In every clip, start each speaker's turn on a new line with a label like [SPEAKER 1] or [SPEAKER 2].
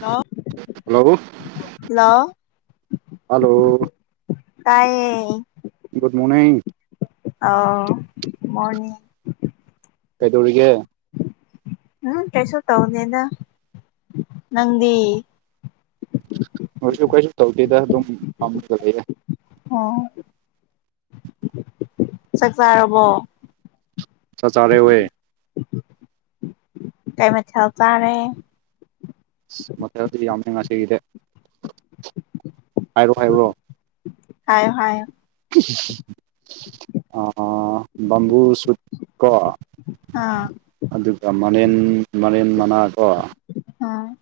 [SPEAKER 1] Hello
[SPEAKER 2] hello
[SPEAKER 1] hello
[SPEAKER 2] hello
[SPEAKER 1] ꯇꯥꯏꯌꯦ
[SPEAKER 2] good morning
[SPEAKER 1] ꯑꯥꯎ ꯃꯣꯢꯅꯤꯡ
[SPEAKER 2] ꯀꯩꯗꯧꯔꯤꯒꯦ
[SPEAKER 1] ꯎꯝ ꯀꯩꯁꯨ ꯇꯧꯗꯦꯗ ꯅꯪꯗꯤ
[SPEAKER 2] ꯅꯣꯏꯁꯨ ꯑꯩꯈꯣꯏꯁꯨ ꯇꯧꯗꯦꯗ ꯑꯗꯨꯝ ꯄꯥꯝꯖꯕ ꯂꯩ
[SPEAKER 1] ꯑꯣ ꯆꯥꯛ ꯆꯥꯔꯕꯣ
[SPEAKER 2] ꯆꯥꯛ ꯆꯥꯔꯦ ꯋꯦ
[SPEAKER 1] ꯀꯩ ꯃꯊꯦꯜ ꯆꯥꯔꯦ
[SPEAKER 2] ꯃꯊꯦꯜꯗꯤ ꯌꯥꯝꯃꯦ ꯉꯁꯤꯒꯤꯗꯤ ꯍꯥꯏꯔꯛꯑꯣ ꯍꯥꯏꯔꯣ
[SPEAKER 1] ꯍꯥꯏꯌꯣ ꯍꯥꯏꯌꯣ
[SPEAKER 2] ꯑ ꯕꯦꯝꯕꯨ ꯁꯨꯠ ꯀꯣ
[SPEAKER 1] ꯑꯥ
[SPEAKER 2] ꯑꯗꯨꯒ ꯃꯔꯦꯟ ꯃꯔꯦꯟ ꯃꯅꯥꯗꯣ
[SPEAKER 1] ꯎꯝ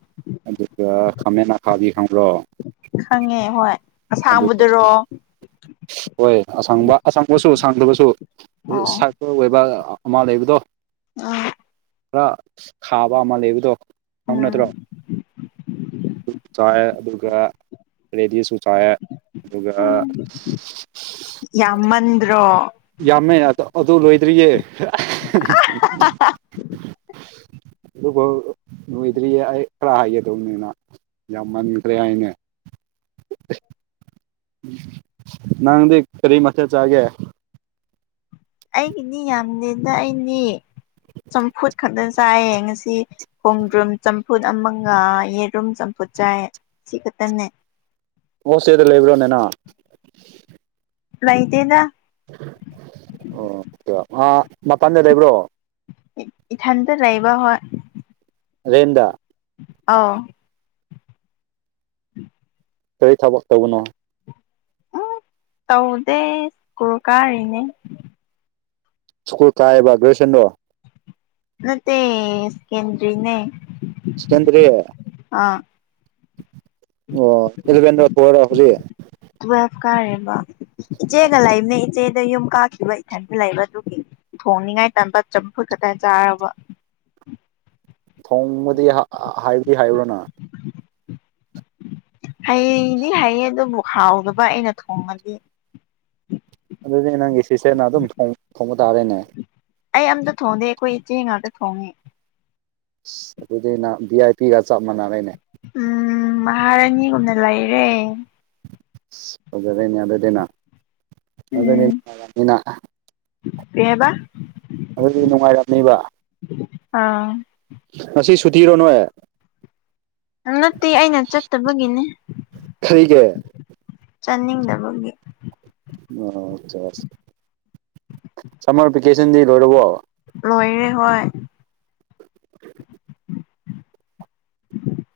[SPEAKER 2] ꯑꯗꯨꯒ ꯈꯥꯃꯦꯟ ꯑꯈꯥꯕꯤ ꯈꯪꯕ꯭ꯔꯣ
[SPEAKER 1] ꯈꯪꯉꯦ ꯍꯣꯏ
[SPEAKER 2] ꯑꯗꯨꯒ
[SPEAKER 1] ꯑꯁꯥꯡꯕꯗꯨꯔꯣ
[SPEAKER 2] ꯍꯣꯏ ꯑꯁꯪꯕ ꯑꯁꯪꯕꯁꯨ ꯁꯪꯗꯕꯁꯨ [unintelligible]
[SPEAKER 1] ꯑꯣ
[SPEAKER 2] [unintelligible] ꯑꯣꯏꯕ ꯑꯃ ꯂꯩꯕꯗꯣ
[SPEAKER 1] ꯑꯥ
[SPEAKER 2] ꯈꯔ ꯈꯥꯕ ꯑꯃ ꯂꯩꯕꯗꯣ ꯈꯪꯕ
[SPEAKER 1] ꯎꯝ
[SPEAKER 2] ꯅꯠꯇ꯭ꯔꯣ ꯑꯗꯨ ꯆꯥꯏꯌꯦ ꯑꯗꯨꯒ ꯔꯦꯗꯤꯁꯁꯨ ꯆꯥꯏꯌꯦ ꯑꯗꯨꯒ
[SPEAKER 1] ꯌꯥꯝ ꯃꯟꯗ꯭ꯔꯣ
[SPEAKER 2] ꯌꯥꯝꯃꯦ ꯑꯗꯨ ꯂꯣꯏꯗ꯭ꯔꯤꯌꯦ
[SPEAKER 1] [unintelligible]
[SPEAKER 2] [unintelligible] ꯑꯗꯨꯐꯧ ꯂꯣꯏꯗ꯭ꯔꯤꯌꯦ ꯑꯩ ꯈꯔ ꯍꯥꯏꯒꯗꯧꯅꯦꯅ ꯌꯥꯝ ꯃꯟꯈ꯭ꯔꯦ ꯍꯥꯏꯅꯦ [unintelligible] ꯅꯪꯗꯤ ꯀꯔꯤ ꯃꯊꯦꯜ ꯆꯥꯒꯦ
[SPEAKER 1] ꯑꯩꯒꯤꯗꯤ ꯌꯥꯝꯗꯦꯗ ꯑꯩꯗꯤ ꯆꯝꯐꯨꯠ ꯈꯛꯇ ꯆꯥꯏꯌꯦ ꯉꯁꯤ ꯁꯤ ꯈꯣꯡꯗ꯭ꯔꯨꯝ ꯆꯝꯐꯨꯠ ꯑꯃꯒ ꯌꯦꯔꯨꯝ ꯆꯝꯐꯨꯠ ꯆꯥꯏꯌꯦ ꯁꯤ ꯈꯛꯇꯅꯦ
[SPEAKER 2] ꯍꯣꯁꯇꯦꯜꯗ ꯂꯩꯕ꯭ꯔꯣꯅꯦ ꯅꯪ
[SPEAKER 1] ꯂꯩꯇꯦꯗ
[SPEAKER 2] ꯑꯣ ꯃꯄꯥꯟꯗ ꯂꯩꯕ꯭ꯔꯣ
[SPEAKER 1] ꯏ ꯏꯊꯟꯇ ꯂꯩꯕ ꯍꯣꯏ
[SPEAKER 2] ꯔꯦꯟꯗꯥ
[SPEAKER 1] ꯑꯧ
[SPEAKER 2] ꯀꯔꯤ ꯊꯕꯛ ꯇꯧꯕꯅꯣ
[SPEAKER 1] ꯎꯝ ꯇꯧꯗꯦ ꯁ꯭ꯀꯨꯜ ꯀꯥꯔꯤꯅꯦ
[SPEAKER 2] ꯁ꯭ꯀꯨꯜ ꯀꯥꯏꯑꯦꯕ ꯒ꯭ꯔꯦꯖꯨꯑꯦꯁꯟꯔꯣ
[SPEAKER 1] ꯅꯠꯇꯦ ꯁꯦꯀꯦꯟꯗ꯭ꯔꯤꯅꯦ
[SPEAKER 2] ꯁꯦꯀꯦꯟꯗ꯭ꯔꯤ
[SPEAKER 1] ꯑꯥ
[SPEAKER 2] ꯑꯣ ꯏꯂꯚꯦꯟꯔ ꯇꯨꯋꯦꯜꯐꯔꯣ ꯍꯧꯖꯤꯛ
[SPEAKER 1] ꯇꯨꯋꯦꯜꯐ ꯀꯥꯔꯤꯕ ꯏꯆꯦꯒ ꯂꯩꯕꯅꯦ ꯏꯆꯦꯗꯣ ꯌꯨꯝ ꯀꯥꯈꯤꯕ ꯏꯊꯟꯇ ꯂꯩꯕ ꯑꯗꯨꯒꯤ ꯊꯣꯡꯅꯤꯡꯉꯥꯏ ꯇꯟꯕ ꯆꯝꯐꯨꯠ ꯈꯛꯇ ꯆꯥꯔꯕ
[SPEAKER 2] ꯊꯣꯡꯕꯗꯤ ꯍ ꯍꯩꯗꯤ ꯍꯩꯕ꯭ꯔꯥ ꯅꯪ
[SPEAKER 1] ꯍꯩꯗꯤ ꯍꯩꯌꯦ ꯑꯗꯨꯕꯨ ꯍꯥꯎꯗꯕ ꯑꯩꯅ ꯊꯣꯡꯉꯗꯤ
[SPEAKER 2] ꯑꯗꯨꯗꯤ ꯅꯪꯒꯤ ꯆꯤꯆꯦꯅ ꯑꯗꯨꯝ ꯊꯣꯡꯕ ꯇꯥꯔꯦꯅꯦ
[SPEAKER 1] ꯑꯩ ꯑꯃꯇ ꯊꯣꯡꯗꯦ ꯈꯣꯏ ꯏꯆꯦ ꯉꯥꯛꯇ ꯊꯣꯡꯉꯦ
[SPEAKER 2] ꯑꯁ ꯑꯗꯨꯗꯤ ꯅꯪ ꯚꯤ ꯑꯥꯏ ꯄꯤꯒ ꯆꯞ ꯃꯥꯟꯅꯔꯦꯅꯦ
[SPEAKER 1] ꯎꯝ ꯃꯍꯥꯔꯥꯅꯤꯒꯨꯝꯅ ꯂꯩꯔꯦ꯫
[SPEAKER 2] ꯑꯁ ꯐꯖꯔꯦꯅꯦ ꯑꯗꯨꯗꯤ ꯅꯪ ꯑꯗꯨꯗꯤ [unintelligible]
[SPEAKER 1] ꯀꯩ ꯍꯥꯢꯕ꯫
[SPEAKER 2] ꯑꯗꯨꯗꯤ ꯅꯨꯡꯉꯥꯏꯔꯝꯅꯦꯕ꯫
[SPEAKER 1] ꯑꯥ
[SPEAKER 2] ꯉꯁꯤ ꯁꯨꯇꯤꯔꯣ ꯅꯣꯢ꯫
[SPEAKER 1] ꯅꯠꯇꯦ ꯑꯩꯅ ꯆꯠꯇꯕꯒꯤꯅꯦ
[SPEAKER 2] ꯀꯔꯤꯒꯤ
[SPEAKER 1] ꯆꯠꯅꯤꯡꯗꯕꯒꯤ꯫
[SPEAKER 2] ꯑꯣ ꯁꯝꯃꯔ ꯚꯦꯀꯦꯁꯟꯗꯤ ꯂꯣꯏꯔꯕꯣ꯫
[SPEAKER 1] ꯂꯣꯏꯔꯦ ꯍꯣꯏ꯫
[SPEAKER 2] [unintelligible]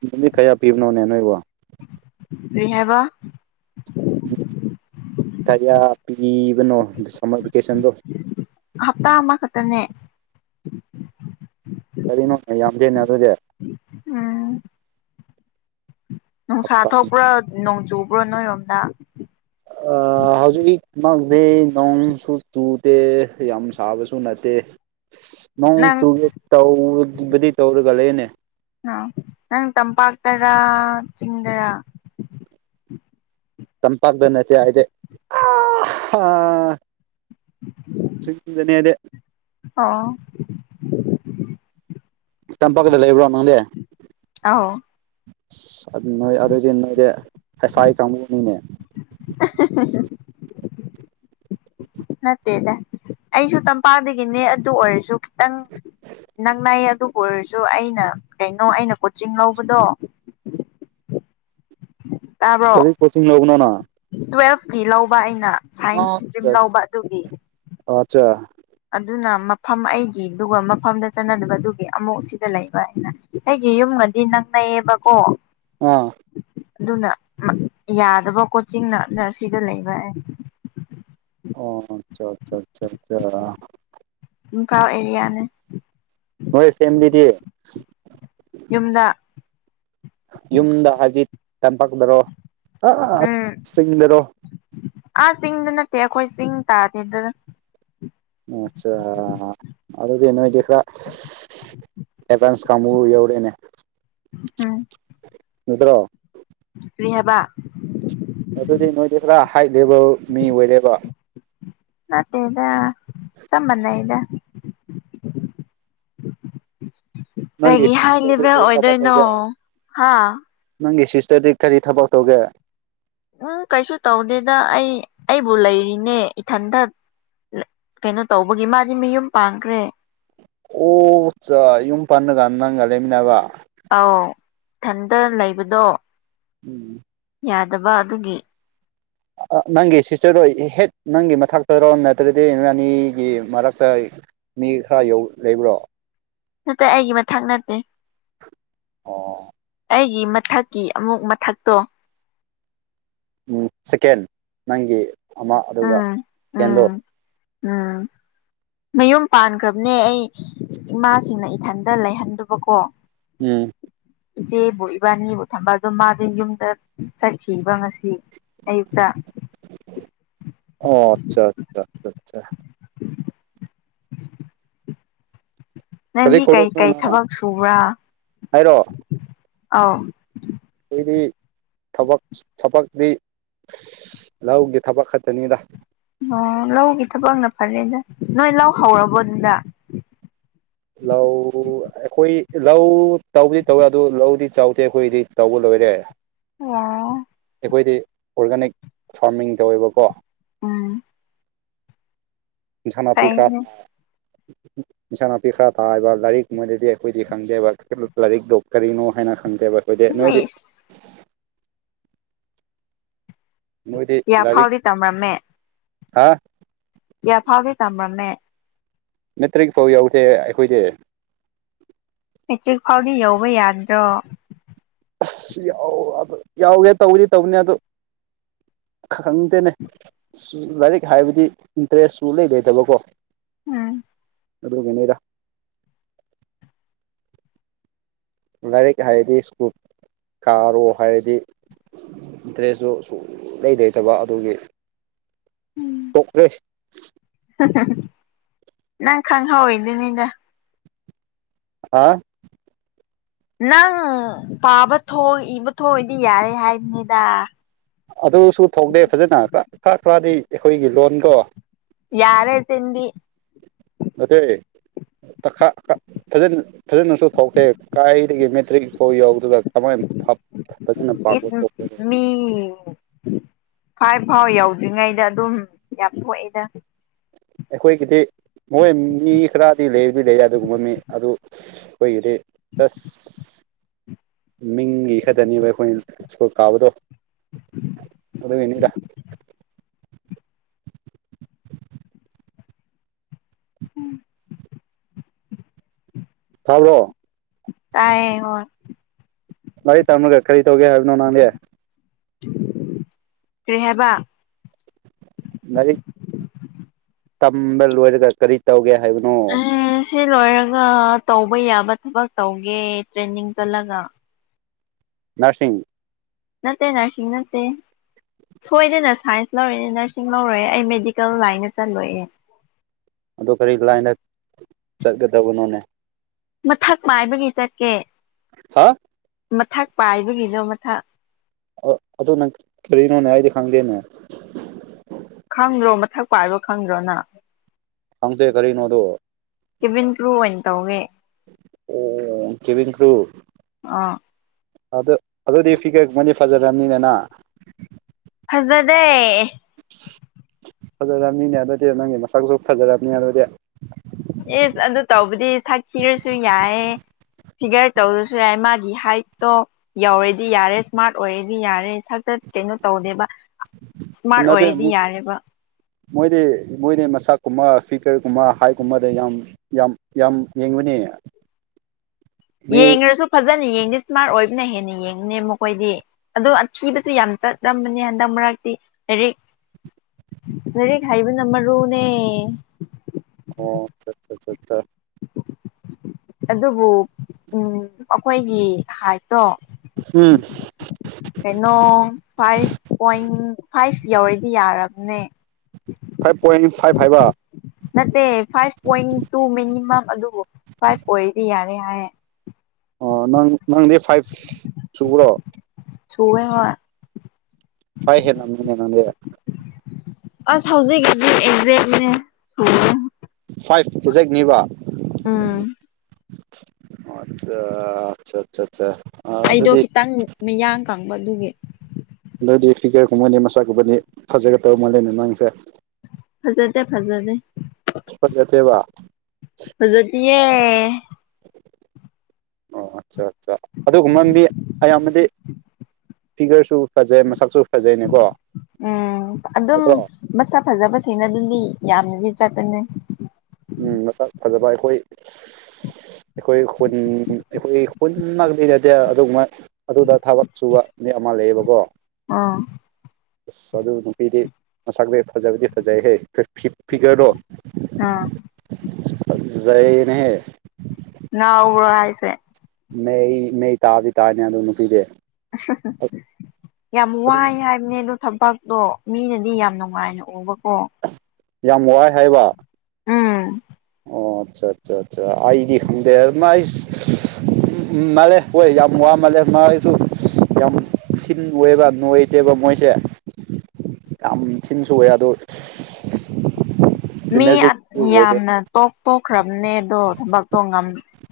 [SPEAKER 2] ꯑꯗꯨꯗꯤ ꯀꯌꯥ ꯄꯤꯕꯅꯣꯅꯦ ꯅꯣꯏꯕꯨ꯫
[SPEAKER 1] ꯀꯩ ꯍꯥꯏꯕ꯫
[SPEAKER 2] ꯎ ꯀꯔꯤꯌꯥ ꯄꯤꯕꯅꯣ ꯁꯝꯃꯔ ꯚꯦꯀꯦꯁꯟꯗꯣ꯫
[SPEAKER 1] ꯍꯞꯇꯥ ꯑꯃꯈꯛꯇꯅꯦ꯫
[SPEAKER 2] ꯀꯔꯤꯅꯣꯅꯦ ꯌꯥꯝꯗꯦꯅ ꯑꯗꯨꯗꯤ꯫
[SPEAKER 1] ꯎꯝ ꯅꯨꯡꯁꯥ
[SPEAKER 2] ꯍꯞꯇꯥ
[SPEAKER 1] ꯊꯣꯛꯄ꯭ꯔꯣ ꯅꯣꯡ ꯆꯨꯕ꯭ꯔꯣ ꯅꯣꯏꯔꯣꯝꯗ꯫
[SPEAKER 2] ꯑ ꯍꯧꯖꯤꯛꯃꯛꯗꯤ ꯅꯣꯡꯁꯨ ꯆꯨꯗꯦ ꯌꯥꯝ ꯁꯥꯕꯁꯨ ꯅꯠꯇꯦ꯫ ꯅꯣꯡ
[SPEAKER 1] ꯅꯪ
[SPEAKER 2] ꯆꯨꯒꯦ ꯇꯧꯕꯨꯗꯤ ꯇꯧꯔꯒ ꯂꯩꯌꯦꯅꯦ꯫
[SPEAKER 1] ꯑ ꯅꯪ ꯇꯝꯄꯥꯛꯇꯔꯥ ꯆꯤꯡꯗꯔꯥ?
[SPEAKER 2] ꯆꯝꯄꯥꯛꯗ ꯅꯠꯇꯦ ꯑꯩꯗꯤ ꯑ ꯍꯥ ꯆꯤꯡꯗꯅꯦ ꯑꯩꯗꯤ꯫
[SPEAKER 1] ꯑꯣ
[SPEAKER 2] ꯇꯝꯄꯥꯛꯀꯤꯗ ꯂꯩꯕ꯭ꯔꯣ ꯅꯪꯗꯤ꯫ ꯑꯁ
[SPEAKER 1] ꯑꯧ
[SPEAKER 2] ꯑꯗꯨ ꯅꯣꯏ ꯑꯗꯨꯗꯤ ꯅꯣꯏꯗꯤ ꯍꯩꯐꯥꯏ ꯀꯥꯡꯕꯨꯅꯤꯅꯦ꯫
[SPEAKER 1] [unintelligible] ꯅꯠꯇꯦꯗ ꯑꯩꯁꯨ ꯇꯝꯄꯥꯛꯗꯒꯤꯅꯦ ꯑꯗꯨ ꯑꯣꯏꯔꯁꯨ꯫ ꯅꯪ ꯅꯪꯅꯥꯏꯌꯦ ꯑꯗꯨꯕꯨ ꯑꯣꯏꯔꯁꯨ ꯑꯩꯅ ꯀꯩꯅꯣ ꯑꯩꯅ ꯀꯣꯆꯤꯡ ꯂꯧꯕꯗꯣ꯫ ꯇꯥꯕ꯭ꯔꯣ
[SPEAKER 2] ꯀꯔꯤ ꯀꯣꯆꯤꯡ ꯂꯧꯕꯅꯣꯅ꯫
[SPEAKER 1] ꯇꯨꯋꯦꯜꯐꯀꯤ ꯂꯧꯕ ꯑꯩꯅ꯫ ꯁꯥꯏꯟꯁ
[SPEAKER 2] ꯑꯣ
[SPEAKER 1] ꯏꯁꯇ꯭ꯔꯤꯝ
[SPEAKER 2] ꯆꯥꯁ
[SPEAKER 1] ꯂꯧꯕ ꯑꯗꯨꯒꯤ
[SPEAKER 2] ꯑꯆꯥ
[SPEAKER 1] ꯑꯗꯨꯅ ꯃꯐꯝ ꯑꯩꯒꯤ ꯑꯗꯨꯒ ꯃꯐꯝꯗ ꯆꯠꯅꯗꯕꯗꯨꯒꯤ ꯑꯃꯨꯛ ꯁꯤꯗ ꯂꯩꯕ ꯍꯥꯏꯅ꯫ ꯑꯩꯒꯤ ꯌꯨꯝꯒꯗꯤ ꯅꯛꯅꯩꯌꯦꯕꯀꯣ꯫
[SPEAKER 2] ꯑꯥ
[SPEAKER 1] ꯑꯗꯨꯅ ꯌꯥꯗꯕ ꯀꯣꯆꯤꯡꯅ ꯅꯔꯁꯤꯗ ꯂꯩꯕ ꯌꯥ꯫
[SPEAKER 2] ꯑꯣ ꯑꯆꯥ ꯑꯆꯥ ꯑꯆꯥ ꯑꯆꯥ꯫
[SPEAKER 1] ꯃꯨꯀꯥ ꯑꯦꯔꯤꯌꯥꯅꯦ꯫
[SPEAKER 2] ꯅꯣꯏ ꯐꯦꯃꯤꯂꯤꯗꯤ꯫
[SPEAKER 1] ꯌꯨꯝꯗ꯫
[SPEAKER 2] ꯌꯨꯝꯗ ꯍꯥꯏꯗꯤ ꯇꯝꯄꯥꯛꯛꯗꯔꯣ ꯑ
[SPEAKER 1] ꯎꯝ
[SPEAKER 2] ꯆꯤꯡꯗꯔꯣ꯫
[SPEAKER 1] ꯑꯥ ꯆꯤꯡꯗ ꯅꯠꯇꯦ ꯑꯩꯈꯣꯏ ꯆꯤꯡ ꯇꯥꯗꯦꯗ꯫
[SPEAKER 2] ꯑꯆꯥ ꯑꯗꯨꯗꯤ ꯅꯣꯏꯗꯤ ꯈꯔꯥ ꯑꯦꯐꯥꯟꯁ ꯀꯥꯡꯕꯨ ꯌꯧꯔꯦꯅꯦ꯫
[SPEAKER 1] ꯎꯝ
[SPEAKER 2] ꯅꯠꯗ꯭ꯔꯣ
[SPEAKER 1] ꯔꯤꯍꯕ
[SPEAKER 2] ꯑꯗꯨꯗꯤ ꯅꯣꯏꯗꯤ ꯈꯔ ꯍꯥꯏ ꯂꯦꯚꯦꯜ ꯃꯤ ꯑꯣꯏꯔꯦꯕ
[SPEAKER 1] ꯅꯠꯇꯦꯗ ꯆꯞ ꯃꯥꯅꯩꯗ
[SPEAKER 2] ꯅꯪꯒꯤ
[SPEAKER 1] ꯀꯩꯒꯤ ꯍꯥꯏ
[SPEAKER 2] ꯁꯤꯁꯇꯔꯗꯤ
[SPEAKER 1] ꯂꯦꯚꯦꯜ
[SPEAKER 2] ꯀꯔꯤ ꯊꯕꯛ
[SPEAKER 1] ꯑꯣꯏꯗꯣꯏꯅꯣ
[SPEAKER 2] ꯇꯧꯒꯦ
[SPEAKER 1] ꯍꯥ
[SPEAKER 2] ꯅꯪꯒꯤ ꯁꯤꯁꯇꯔꯗꯤ ꯀꯔꯤ ꯊꯕꯛ ꯇꯧꯒꯦ
[SPEAKER 1] ꯎꯝ ꯀꯩꯁꯨ ꯇꯧꯗꯦꯗ ꯑꯩ ꯑꯩꯕꯨ ꯂꯩꯔꯤꯅꯦ ꯏꯊꯟꯗ ꯀꯩꯅꯣ ꯇꯧꯕꯒꯤ ꯃꯥꯗꯤ ꯃꯌꯨꯝ ꯄꯥꯡꯈ꯭ꯔꯦ
[SPEAKER 2] ꯑꯣ ꯁꯆ ꯌꯨꯝ ꯄꯥꯟꯕ ꯀꯥꯟꯗ ꯅꯪꯒ ꯂꯩꯃꯤꯟꯅꯕ
[SPEAKER 1] ꯑꯧ ꯏꯊꯟꯇ ꯂꯩꯕꯗꯣ
[SPEAKER 2] ꯎꯝ
[SPEAKER 1] ꯌꯥꯗꯕ ꯑꯗꯨꯒꯤ
[SPEAKER 2] ꯅꯪꯒꯤ ꯁꯤꯁꯇꯔꯗꯣ ꯍꯦꯛ ꯅꯪꯒꯤ ꯃꯊꯛꯇ ꯔꯣ ꯅꯠꯇ꯭ꯔꯗꯤ ꯑꯅꯤꯒꯤ ꯃꯔꯛꯇ ꯃꯤ ꯈꯔ ꯌꯧ ꯂꯩꯕ꯭ꯔꯣ
[SPEAKER 1] ꯅꯠꯇꯦ ꯑꯩꯒꯤ ꯃꯊꯛ ꯅꯠꯇꯦ
[SPEAKER 2] ꯑꯣ
[SPEAKER 1] ꯑꯩꯒꯤ ꯃꯊꯛꯀꯤ ꯑꯃꯨꯛ ꯃꯊꯛꯇꯣ
[SPEAKER 2] ꯁꯤꯀꯦꯟ ꯅꯪꯒꯤ ꯑꯃ ꯑꯗꯨꯒ
[SPEAKER 1] ꯎꯝ ꯎꯝ
[SPEAKER 2] ꯁꯦꯀꯦꯟꯗꯣ
[SPEAKER 1] ꯎꯝ ꯃꯌꯨꯝ ꯄꯥꯟꯈ꯭ꯔꯕꯅꯦ ꯑꯩ ꯏꯃꯥꯁꯤꯡꯅ ꯏꯊꯟꯗ ꯂꯩꯍꯟꯗꯕꯀꯣ
[SPEAKER 2] ꯎꯝ
[SPEAKER 1] ꯏꯆꯦꯕꯨ ꯏꯕꯥꯅꯤꯕꯨ ꯊꯝꯕ ꯑꯗꯨꯝ ꯃꯥꯗꯤ ꯌꯨꯝꯗ ꯆꯠꯈꯤꯕ ꯉꯁꯤ ꯑꯩꯌꯨꯛꯇ
[SPEAKER 2] ꯑꯣ ꯑꯆꯥ ꯑꯆꯥ ꯑ ꯀꯔꯤ
[SPEAKER 1] ꯅꯪꯗꯤ
[SPEAKER 2] ꯀꯣꯂꯦꯖꯅꯣ
[SPEAKER 1] ꯀꯩꯀꯩ
[SPEAKER 2] ꯅꯪꯅ
[SPEAKER 1] ꯊꯕꯛ ꯁꯨꯕ꯭ꯔꯥ
[SPEAKER 2] ꯍꯥꯏꯔꯣ
[SPEAKER 1] ꯑꯧ
[SPEAKER 2] ꯑꯩꯗꯤ ꯊꯕꯛ ꯊꯕꯛꯇꯤ ꯂꯧꯒꯤ ꯊꯕꯛ ꯈꯛꯇꯅꯤꯗ
[SPEAKER 1] ꯑꯣ ꯂꯧꯒꯤ ꯊꯕꯛꯅ ꯐꯔꯦꯗ ꯅꯣꯏ ꯂꯧ ꯍꯧꯔꯕꯣꯗꯨꯗ
[SPEAKER 2] ꯂꯧ ꯑꯈꯣꯏ ꯂꯧ ꯇꯧꯕꯗꯤ ꯇꯧꯋꯦ ꯑꯗꯨ ꯂꯧꯗꯤ ꯆꯥꯎꯗꯦ ꯑꯩꯈꯣꯏꯗꯤ ꯇꯧꯕ ꯂꯣꯏꯔꯦ
[SPEAKER 1] ꯌꯥ
[SPEAKER 2] ꯑꯈꯣꯏꯗꯤ ꯑꯣꯔꯒꯥꯅꯤꯛ ꯐꯥꯔꯃꯤꯡ ꯇꯧꯋꯦꯕꯀꯣ
[SPEAKER 1] ꯎꯝ
[SPEAKER 2] ꯏꯟꯁꯥꯡ ꯅꯥꯄꯤ ꯈꯔꯥ
[SPEAKER 1] ꯐꯩꯅꯦ
[SPEAKER 2] ꯊꯥ ꯏꯟꯁꯥꯡ ꯅꯥꯄꯤ ꯈꯔ ꯊꯥꯕ ꯂꯥꯏꯔꯤꯃꯥꯗꯗꯤ ꯑꯩꯈꯣꯏꯗꯤ ꯈꯪꯗꯦꯕ ꯂꯥꯏꯔꯤꯛꯇꯣ ꯀꯔꯤꯅꯣ ꯍꯥꯏꯅ ꯈꯪꯗꯦꯕ ꯑꯣꯏꯗꯦ ꯅꯣꯏꯗꯤ
[SPEAKER 1] ꯏꯁ
[SPEAKER 2] ꯃꯣꯏꯗꯤ
[SPEAKER 1] ꯀꯌꯥ
[SPEAKER 2] ꯂꯥꯏꯔꯤꯛ
[SPEAKER 1] ꯐꯥꯎꯗꯤ ꯇꯝꯔꯝꯃꯦ
[SPEAKER 2] ꯍꯥ
[SPEAKER 1] ꯀꯌꯥ ꯐꯥꯎꯗꯤ ꯇꯝꯔꯝꯃꯦ
[SPEAKER 2] ꯃꯦꯇ꯭ꯔꯤꯛ ꯐꯥꯎ ꯌꯧꯗꯦ ꯑꯩꯈꯣꯏꯗꯤ
[SPEAKER 1] ꯃꯦꯇ꯭ꯔꯤꯛ ꯐꯥꯎꯗꯤ ꯌꯧꯕ ꯌꯥꯗ꯭ꯔꯣ
[SPEAKER 2] ꯑꯁ ꯌꯥꯎ ꯑꯗ ꯌꯥꯎꯒꯦ ꯇꯧꯗꯤ ꯇꯧꯕꯅꯦ ꯑꯗꯨ ꯈꯪꯗꯦꯅꯦ ꯂꯥꯏꯔꯤꯛ ꯍꯥꯏꯕꯗꯤ ꯏꯟꯇ꯭ꯔꯦꯁꯁꯨ ꯂꯩ ꯂꯩꯇꯕꯀꯣ
[SPEAKER 1] ꯎꯝ
[SPEAKER 2] ꯑꯗꯨꯒꯤꯅꯤꯗ ꯂꯥꯏꯔꯤꯛ ꯍꯥꯏꯔꯗꯤ ꯁ꯭ꯀꯨꯜ ꯀꯥꯔꯣ ꯍꯥꯏꯔꯗꯤ ꯏꯟꯇ꯭ꯔꯦꯁꯇꯨ ꯁꯨ ꯂꯩ ꯂꯩꯇꯕ ꯑꯗꯨꯒꯤ ꯇꯣꯛꯈ꯭ꯔꯦ
[SPEAKER 1] [unintelligible] ꯅꯪ ꯈꯪꯍꯧꯏꯗꯨꯅꯤꯗ꯫
[SPEAKER 2] ꯍꯥ꯫
[SPEAKER 1] ꯅꯪ ꯄꯥꯕ ꯊꯣꯛ ꯏꯕ ꯊꯣꯛꯑꯗꯤ ꯌꯥꯏ ꯍꯥꯏꯕꯅꯤꯗꯥ꯫
[SPEAKER 2] ꯑꯗꯨꯁꯨ ꯊꯧꯗꯦ ꯐꯖꯅ ꯈ ꯈ꯭ꯔ ꯈꯔꯗꯤ ꯑꯩꯈꯣꯏꯒꯤ ꯂꯣꯟꯀꫭ꯫
[SPEAKER 1] ꯌꯥꯔꯦ ꯆꯤꯟꯗꯤ꯫
[SPEAKER 2] ꯅꯠꯇꯦ꯫ ꯇ ꯈꯥ ꯈꯥꯥ ꯐꯖꯟ ꯐꯖꯅꯁꯨ ꯊꫭꯛꯇꯦ ꯀꯥꯏꯗꯒꯤ ꯃꯦꯇ꯭ꯔꯤꯛꯐꯥꯎ ꯌꯥꯎꯗ꯭ꯔꯒ꯫ ꯀꯃꫭꯏ ꯐ ꯐꯖꯅ ꯄꯥꯛꯕ
[SPEAKER 1] ꯏꯁ
[SPEAKER 2] [inaudible]
[SPEAKER 1] ꯃꯤ ꯐꯥꯏꯚ ꯐꯥꯎ ꯌꯧꯗ꯭ꯔꯤꯉꯩꯗ ꯑꯗꯨꯝ ꯌꯥꯝ ꯊꯣꯛꯑꯦꯗ꯫
[SPEAKER 2] ꯑꯩꯈꯣꯏꯒꯤꯗꯤ ꯃꯣꯏ ꯃꯤ ꯈꯔꯗꯤ ꯂꯩꯕꯗꯤ ꯂꯩꯌꯦ ꯑꯗꯨꯒꯨꯝꯕ ꯃꯤ ꯑꯗꯨ ꯑꯈꯣꯏꯒꯤꯗꯤ ꯆꯁ꯫ ꯃꯤꯡꯒꯤ ꯈꯛꯇꯅꯤꯕ ꯑꯩꯈꯣꯏꯅ ꯁ꯭ꯀꯨꯜ ꯀꯥꯕꯗꯣ꯫ ꯑꯗꯨꯒꯤꯅꯤꯗ꯫
[SPEAKER 1] [unintelligible]
[SPEAKER 2] ꯊꯥꯕ꯭ꯔꯣ꯫
[SPEAKER 1] ꯇꯥꯏꯌꯦ ꯍꯣꯏ꯫
[SPEAKER 2] ꯂꯥꯏꯔꯤꯛ ꯇꯝꯔꯒ ꯀꯔꯤ ꯇꯧꯒꯦ ꯍꯥꯏꯕꯅꯣ ꯅꯪꯗꯤ꯫
[SPEAKER 1] ꯀ꯭ꯔꯤ ꯍꯥꯏꯕ꯫
[SPEAKER 2] ꯂꯥꯏꯔꯤꯛ꯫ ꯇꯝꯕ ꯂꯣꯏꯔꯒ ꯀꯔꯤ ꯇꯧꯒꯦ ꯍꯥꯏꯕꯅꯣ꯫
[SPEAKER 1] ꯑꯦ ꯁꯤ ꯂꯣꯏꯔꯒ ꯇꯧꯕ ꯌꯥꯕ ꯊꯕꯛ ꯇꯧꯒꯦ ꯇ꯭ꯔꯦꯅꯤꯡ ꯆꯠꯂꯒ꯫
[SPEAKER 2] ꯅꯥꯔꯁꯤꯡ꯫
[SPEAKER 1] ꯅꯠꯇꯦ ꯅꯔꯁꯤꯡ ꯅꯠꯇꯦ꯫ ꯁꯣꯏꯗꯅ ꯁꯥꯏꯟꯁ ꯂꯧꯔꯤꯅꯦ ꯅꯔꯁꯤꯡ ꯂꯧꯔꫭꯏꯑꯦ ꯑꯩ ꯃꯦꯗꯤꯀꯦꯜ ꯂꯥꯏꯟꯗ ꯆꯠꯂꯣꯏꯑꯦ꯫
[SPEAKER 2] ꯑꯗꯣ ꯀꯔꯤ ꯂꯥꯏꯟꯗ ꯆꯠꯀꯗꯕꯅꯣꯅꯦ꯫
[SPEAKER 1] ꯃꯊꯛ ꯃꯥꯏꯕꯒꯤ ꯆꯠꯀꯦ꯫
[SPEAKER 2] ꯍꯥ꯫
[SPEAKER 1] ꯃꯊꯥꯛ ꯄꯥꯏꯕꯒꯤꯗꯣ ꯃꯊꯛ꯫
[SPEAKER 2] ꯑ ꯑꯗꯨꯅ ꯀꯔꯤꯅꯣꯅꯦ ꯑꯩꯗꯤ ꯈꯪꯗꯦꯅꯦ꯫
[SPEAKER 1] ꯈꯪꯗ꯭ꯔꯣ ꯃꯊꯛ ꯄꯥꯏꯕ ꯈꯪꯗ꯭ꯔꯣ ꯅꯪ꯫
[SPEAKER 2] ꯈꯪꯗꯦ ꯀꯔꯤꯅꯣ ꯑꯗꯨ꯫
[SPEAKER 1] ꯀꯤꯚꯤꯟ ꯀ꯭ꯔꯨ ꯑꯣꯏꯅ ꯇꯧꯒꯦ꯫
[SPEAKER 2] ꯑꯣ ꯀꯦꯕꯤꯟ ꯀ꯭ꯔꯨ꯫
[SPEAKER 1] ꯑꯥ꯫
[SPEAKER 2] ꯑꯗꯨ ꯑꯗꯨꯗꯤ ꯐꯤꯒꯔꯒꯨꯝꯕꯗꯤ ꯐꯖꯔꯝꯅꯤꯗ ꯅ꯫
[SPEAKER 1] ꯐꯖꯗꯦ꯫
[SPEAKER 2] ꯐꯖꯔꯝꯅꯤꯅꯦ ꯑꯗꯨꯗꯤ ꯅꯪꯒꯤ ꯃꯁꯛꯁꯨ ꯐꯖꯔꯝꯅꯤ ꯑꯗꯨꯗꯤ꯫
[SPEAKER 1] ꯑꯦꯁ ꯑꯗꯨ ꯇꯧꯕꯗꯤ ꯁꯛ ꯊꯤꯔꯁꯨ ꯌꯥꯏ꯫ ꯐꯤꯒꯔ ꯇꯧꯔꯁꯨ ꯌꯥꯏ ꯃꯥꯒꯤ ꯍꯥꯏꯠꯇꯣ꯫ ꯌꯧꯔꯗꯤ ꯌꯥꯔꯦ ꯁ꯭ꯃꯥꯔꯠ ꯑꯣꯏꯔꯦꯗꯤ ꯌꯥꯔꯦ ꯁꯛꯇ ꯀꯩꯅꯣ ꯇꯧꯗꯦꯕ꯫ ꯑ ꯁ꯭ꯃꯥꯔꯠ
[SPEAKER 2] ꯅꯠꯇꯦ
[SPEAKER 1] ꯑꯣꯏꯔꯗꯤ ꯌꯥꯔꯦꯕ꯫
[SPEAKER 2] ꯃꯣꯏꯗꯤ ꯃꯣꯏꯗꯤ ꯃꯁꯛꯀꯨꯝꯕ ꯐꯤꯀꯔꯒꯨꯝꯕ ꯍꯥꯏꯀꯨꯝꯕꯗ ꯌꯥꯝ ꯌꯥꯝ ꯌꯥꯝ ꯌꯦꯡꯕꯅꯦ꯫ ꯃꯤ
[SPEAKER 1] ꯌꯦꯡꯔꯁꯨ ꯐꯖꯅ ꯌꯦꯡꯗꯦ ꯁ꯭ꯃꯥꯔꯠ ꯑꯣꯏꯕꯅ ꯍꯦꯟꯅ ꯌꯦꯡꯕꯅꯦ ꯃꯈꯣꯏꯗꯤ꯫ ꯑꯗꯣ ꯑꯊꯤꯕꯁꯨ ꯌꯥꯝ ꯆꯠꯂꯝꯕꯅꯦ ꯍꯟꯗꯛ ꯃꯔꯛꯇꯤ ꯂꯩꯔꯤꯛ ꯂꯥꯏꯔꯤꯛ ꯍꯩꯕꯅ ꯃꯥꯔꯨꯅꯦ
[SPEAKER 2] ꯑꯣ ꯆꯥ ꯆꯥ ꯆꯥ
[SPEAKER 1] ꯑꯗꯨꯕꯨ ꯎꯝ ꯑꯈꯣꯏꯒꯤ ꯍꯥꯏꯠꯇꯣ
[SPEAKER 2] ꯎꯝ
[SPEAKER 1] ꯀꯩꯅꯣ ꯐꯥꯏꯚ ꯄꯣꯏꯟ ꯐꯥꯏꯚ ꯌꯧꯔꯗꯤ ꯌꯥꯔꯕꯅꯦ
[SPEAKER 2] ꯐꯥꯏꯚ ꯄꯣꯏꯟ ꯐꯥꯏꯚ ꯍꯥꯏꯕ
[SPEAKER 1] ꯅꯠꯇꯦ ꯐꯥꯏꯚ ꯄꯣꯏꯟ ꯇꯨ ꯃꯤꯅꯤꯃꯝ ꯑꯗꯨꯕꯨ ꯐꯥꯏꯚ ꯑꯣꯏꯔꯗꯤ ꯌꯥꯔꯦ ꯍꯥꯏ
[SPEAKER 2] ꯑꯣ ꯅꯪ ꯅꯪꯗꯤ ꯐꯥꯏꯚ ꯁꯨꯕ꯭ꯔꯣ
[SPEAKER 1] ꯁꯨꯋꯦ ꯍꯣꯏ
[SPEAKER 2] [unintelligible]
[SPEAKER 1] ꯑꯁ ꯍꯧꯖꯤꯛꯒꯗꯤ ꯑꯦꯛꯖꯦꯛꯅꯦ
[SPEAKER 2] ꯐꯥꯏꯚ ꯑꯦꯖꯦꯛꯅꯤꯕ
[SPEAKER 1] ꯎꯝ
[SPEAKER 2] ꯑꯣ ꯆꯥ ꯆꯥ ꯆꯥ ꯆꯥ
[SPEAKER 1] ꯑꯩꯗꯣ ꯈꯤꯇꯪ ꯃꯤꯌꯥꯡ ꯀꯪꯕ ꯑꯗꯨꯒꯤ
[SPEAKER 2] ꯑꯗꯨꯗꯤ ꯐꯤꯒꯔ ꯀꯨꯝꯕꯗꯤ ꯃꯁꯥꯛꯒꯨꯝꯕꯗꯤ ꯐꯖꯒꯗꯧ ꯃꯜꯂꯦꯅꯦ ꯅꯪꯁꯦ
[SPEAKER 1] ꯐꯖꯗꯦ ꯐꯖꯗꯦ
[SPEAKER 2] ꯐꯖꯗꯦꯕ
[SPEAKER 1] ꯐꯖꯗꯤꯌꯦ
[SPEAKER 2] ꯑꯣ ꯑꯠꯆꯥ ꯑꯠꯆꯥ ꯑꯗꯨꯒꯨꯝꯕ ꯃꯤ ꯑꯌꯥꯝꯕꯗꯤ ꯐꯤꯒꯔꯁꯨ ꯐꯖꯩ ꯃꯁꯛꯁꯨ ꯐꯖꯩꯅꯦꯀꯣ
[SPEAKER 1] ꯎꯝ ꯑꯗꯨꯝ
[SPEAKER 2] ꯑꯗꯣ
[SPEAKER 1] ꯃꯁꯛ ꯐꯖꯕꯁꯤꯡꯅ ꯑꯗꯨꯗꯤ ꯌꯥꯝꯅꯗꯤ ꯆꯠꯄꯅꯦ
[SPEAKER 2] ꯎꯝ ꯃꯁꯛ ꯐꯖꯕ ꯑꯩꯈꯣꯏ ꯑꯩꯈꯣꯏ ꯈꯨꯟ ꯑꯩꯈꯣꯏ ꯈꯨꯟꯃꯛꯇꯤ ꯅꯠꯇꯦ ꯑꯗꯨꯒꯨꯝꯕ ꯑꯗꯨꯗ ꯊꯕꯛ ꯁꯨꯕ ꯃꯤ ꯑꯃ ꯂꯩꯌꯦꯕꯀꯣ
[SPEAKER 1] ꯑꯥ
[SPEAKER 2] [inaudible] ꯑꯁ ꯑꯗꯨ ꯅꯨꯄꯤꯗꯤ ꯃꯁꯛꯇꯤ ꯐꯖꯕꯗꯤ ꯐꯖꯩꯍꯦ ꯐꯤ ꯐꯤ ꯐꯤꯒꯔꯗꯣ
[SPEAKER 1] ꯑꯥ
[SPEAKER 2] ꯑꯁ ꯐꯖꯩꯅꯦꯍꯦ
[SPEAKER 1] ꯉꯥꯎꯕ꯭ꯔꯣ ꯍꯥꯏꯁꯦ
[SPEAKER 2] ꯅꯩ ꯅꯩꯇꯕꯤ ꯇꯥꯕꯤ ꯇꯥꯅꯤ ꯑꯗꯨ ꯅꯨꯄꯤꯗꯤ
[SPEAKER 1] ꯑꯍ ꯍ ꯌꯥꯝ
[SPEAKER 2] ꯑꯗꯨ
[SPEAKER 1] ꯋꯥꯏ ꯍꯥꯏ ꯏꯅꯦꯗꯣ ꯊꯕꯛꯇꯣ ꯃꯤꯅꯗꯤ ꯌꯥꯝ ꯅꯨꯡꯉꯥꯏꯅ ꯎꯕꯀꯣ
[SPEAKER 2] ꯌꯥꯝ ꯋꯥꯏ ꯍꯥꯏꯕ
[SPEAKER 1] ꯎꯝ
[SPEAKER 2] ꯑꯣ ꯑꯠꯆꯥ ꯆꯥ ꯆꯥ ꯑꯗꯤ ꯈꯪꯗꯦ ꯑꯗꯨꯃꯥꯥꯏꯁ ꯃꯥꯜꯂꯦ ꯍꯣꯏ ꯌꯥꯝ ꯋꯥꯃꯜꯂꯦ ꯃꯥꯏꯁꯨ ꯌꯥꯝ ꯊꯤꯟ ꯑꯣꯏꯕ ꯅꯣꯏꯗꯦꯕ ꯃꯣꯏꯁꯦ ꯌꯥꯝ ꯊꯤꯟꯁꯨꯑꯣꯏ ꯑꯗꯣ
[SPEAKER 1] ꯃꯤ
[SPEAKER 2] ꯏꯅꯔꯖꯦꯇꯤꯛꯁꯨ ꯑꯣꯏꯗꯦ
[SPEAKER 1] ꯌꯥꯝꯅ ꯇꯣꯛ ꯇꯣꯛꯈ꯭ꯔꯕꯅꯦ ꯑꯗꯣ ꯊꯕꯛꯇꯣ ꯉꯥꯝ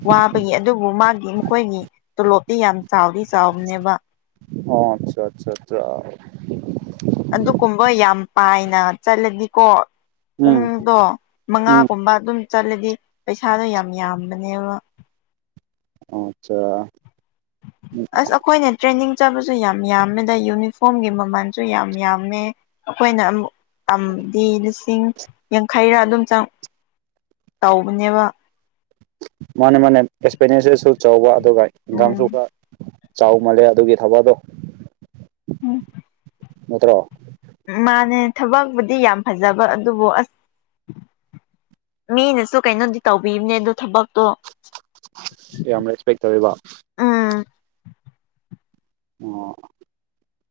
[SPEAKER 1] ꯋꯥꯕꯒꯤ ꯑꯗꯨꯕꯨ ꯃꯥꯒꯤ ꯃꯈꯣꯏꯒꯤ ꯇꯣꯂꯣꯞꯇꯤ ꯌꯥꯝ ꯆꯥꯎꯗꯤ ꯆꯥꯎꯕꯅꯦꯕ
[SPEAKER 2] ꯑꯣ ꯑꯠꯆꯥ ꯆꯥ ꯆꯥ
[SPEAKER 1] ꯑꯗꯨꯒꯨꯝꯕ ꯌꯥꯝ ꯄꯥꯏꯅ ꯆꯠꯂꯗꯤꯀꯣ
[SPEAKER 2] ꯎꯝ
[SPEAKER 1] ꯄꯨꯡꯗꯣ
[SPEAKER 2] ꯎꯝ
[SPEAKER 1] ꯃꯉꯥꯒꯨꯝꯕ ꯑꯗꯨꯝ ꯆꯠꯂꯗꯤ ꯄꯩꯁꯥꯗꯣ ꯌꯥꯝ ꯌꯥꯝꯕꯅꯦꯕ
[SPEAKER 2] ꯑꯆꯥ
[SPEAKER 1] ꯑꯁ ꯑꯩꯈꯣꯏꯅ ꯇ꯭ꯔꯦꯟꯅꯤꯡ ꯆꯠꯄꯁꯨ ꯌꯥꯝ ꯌꯥꯝꯃꯦꯗ ꯌꯨꯅꯤꯐꯣꯔꯝꯒꯤ ꯃꯃꯜꯁꯨ ꯌꯥꯝ ꯌꯥꯝꯃꯦ ꯑꯩꯈꯣꯏꯅ ꯑꯃꯨꯛ ꯇꯝꯗꯤ ꯂꯤꯁꯤꯡ ꯌꯥꯡꯈꯩꯔꯥ ꯑꯗꯨꯝ ꯆꯪ ꯇꯧꯕꯅꯦꯕ
[SPEAKER 2] ꯃꯥꯅ‌ꯦ ꯃꯥꯅ‌ꯦ ꯑꯦꯛꯁꯄꯦꯟꯗꯤꯆꯔꯁꯨ ꯆꯥꯎꯕ ꯑꯗꯨꯒ
[SPEAKER 1] ꯎꯝ
[SPEAKER 2] [unintelligible] ꯆꯥꯎ ꯃꯥꯜꯂꯦ ꯑꯗꯨꯒꯤ ꯊꯕꯛ ꯑꯗ‌ꯣ ꯅꯠꯇ꯭ꯔꯣ
[SPEAKER 1] ꯃꯥꯟꯅꯦ ꯊꯕꯛꯄꯨꯗꯤ ꯌꯥꯝ ꯐꯖꯕ ꯑꯗꯨꯕꯨ ꯑꯁ ꯃꯤꯅꯁꯨ ꯀꯩꯅꯣꯗꯤ ꯇꯧꯕꯤꯕꯅꯦ ꯑꯗꯣ ꯊꯕꯛꯇꯣ
[SPEAKER 2] ꯌꯥꯝ ꯔꯦꯁꯄꯦꯛ ꯇꯧꯋꯦꯕ
[SPEAKER 1] ꯎꯝ
[SPEAKER 2] ꯑꯣ [inaudible]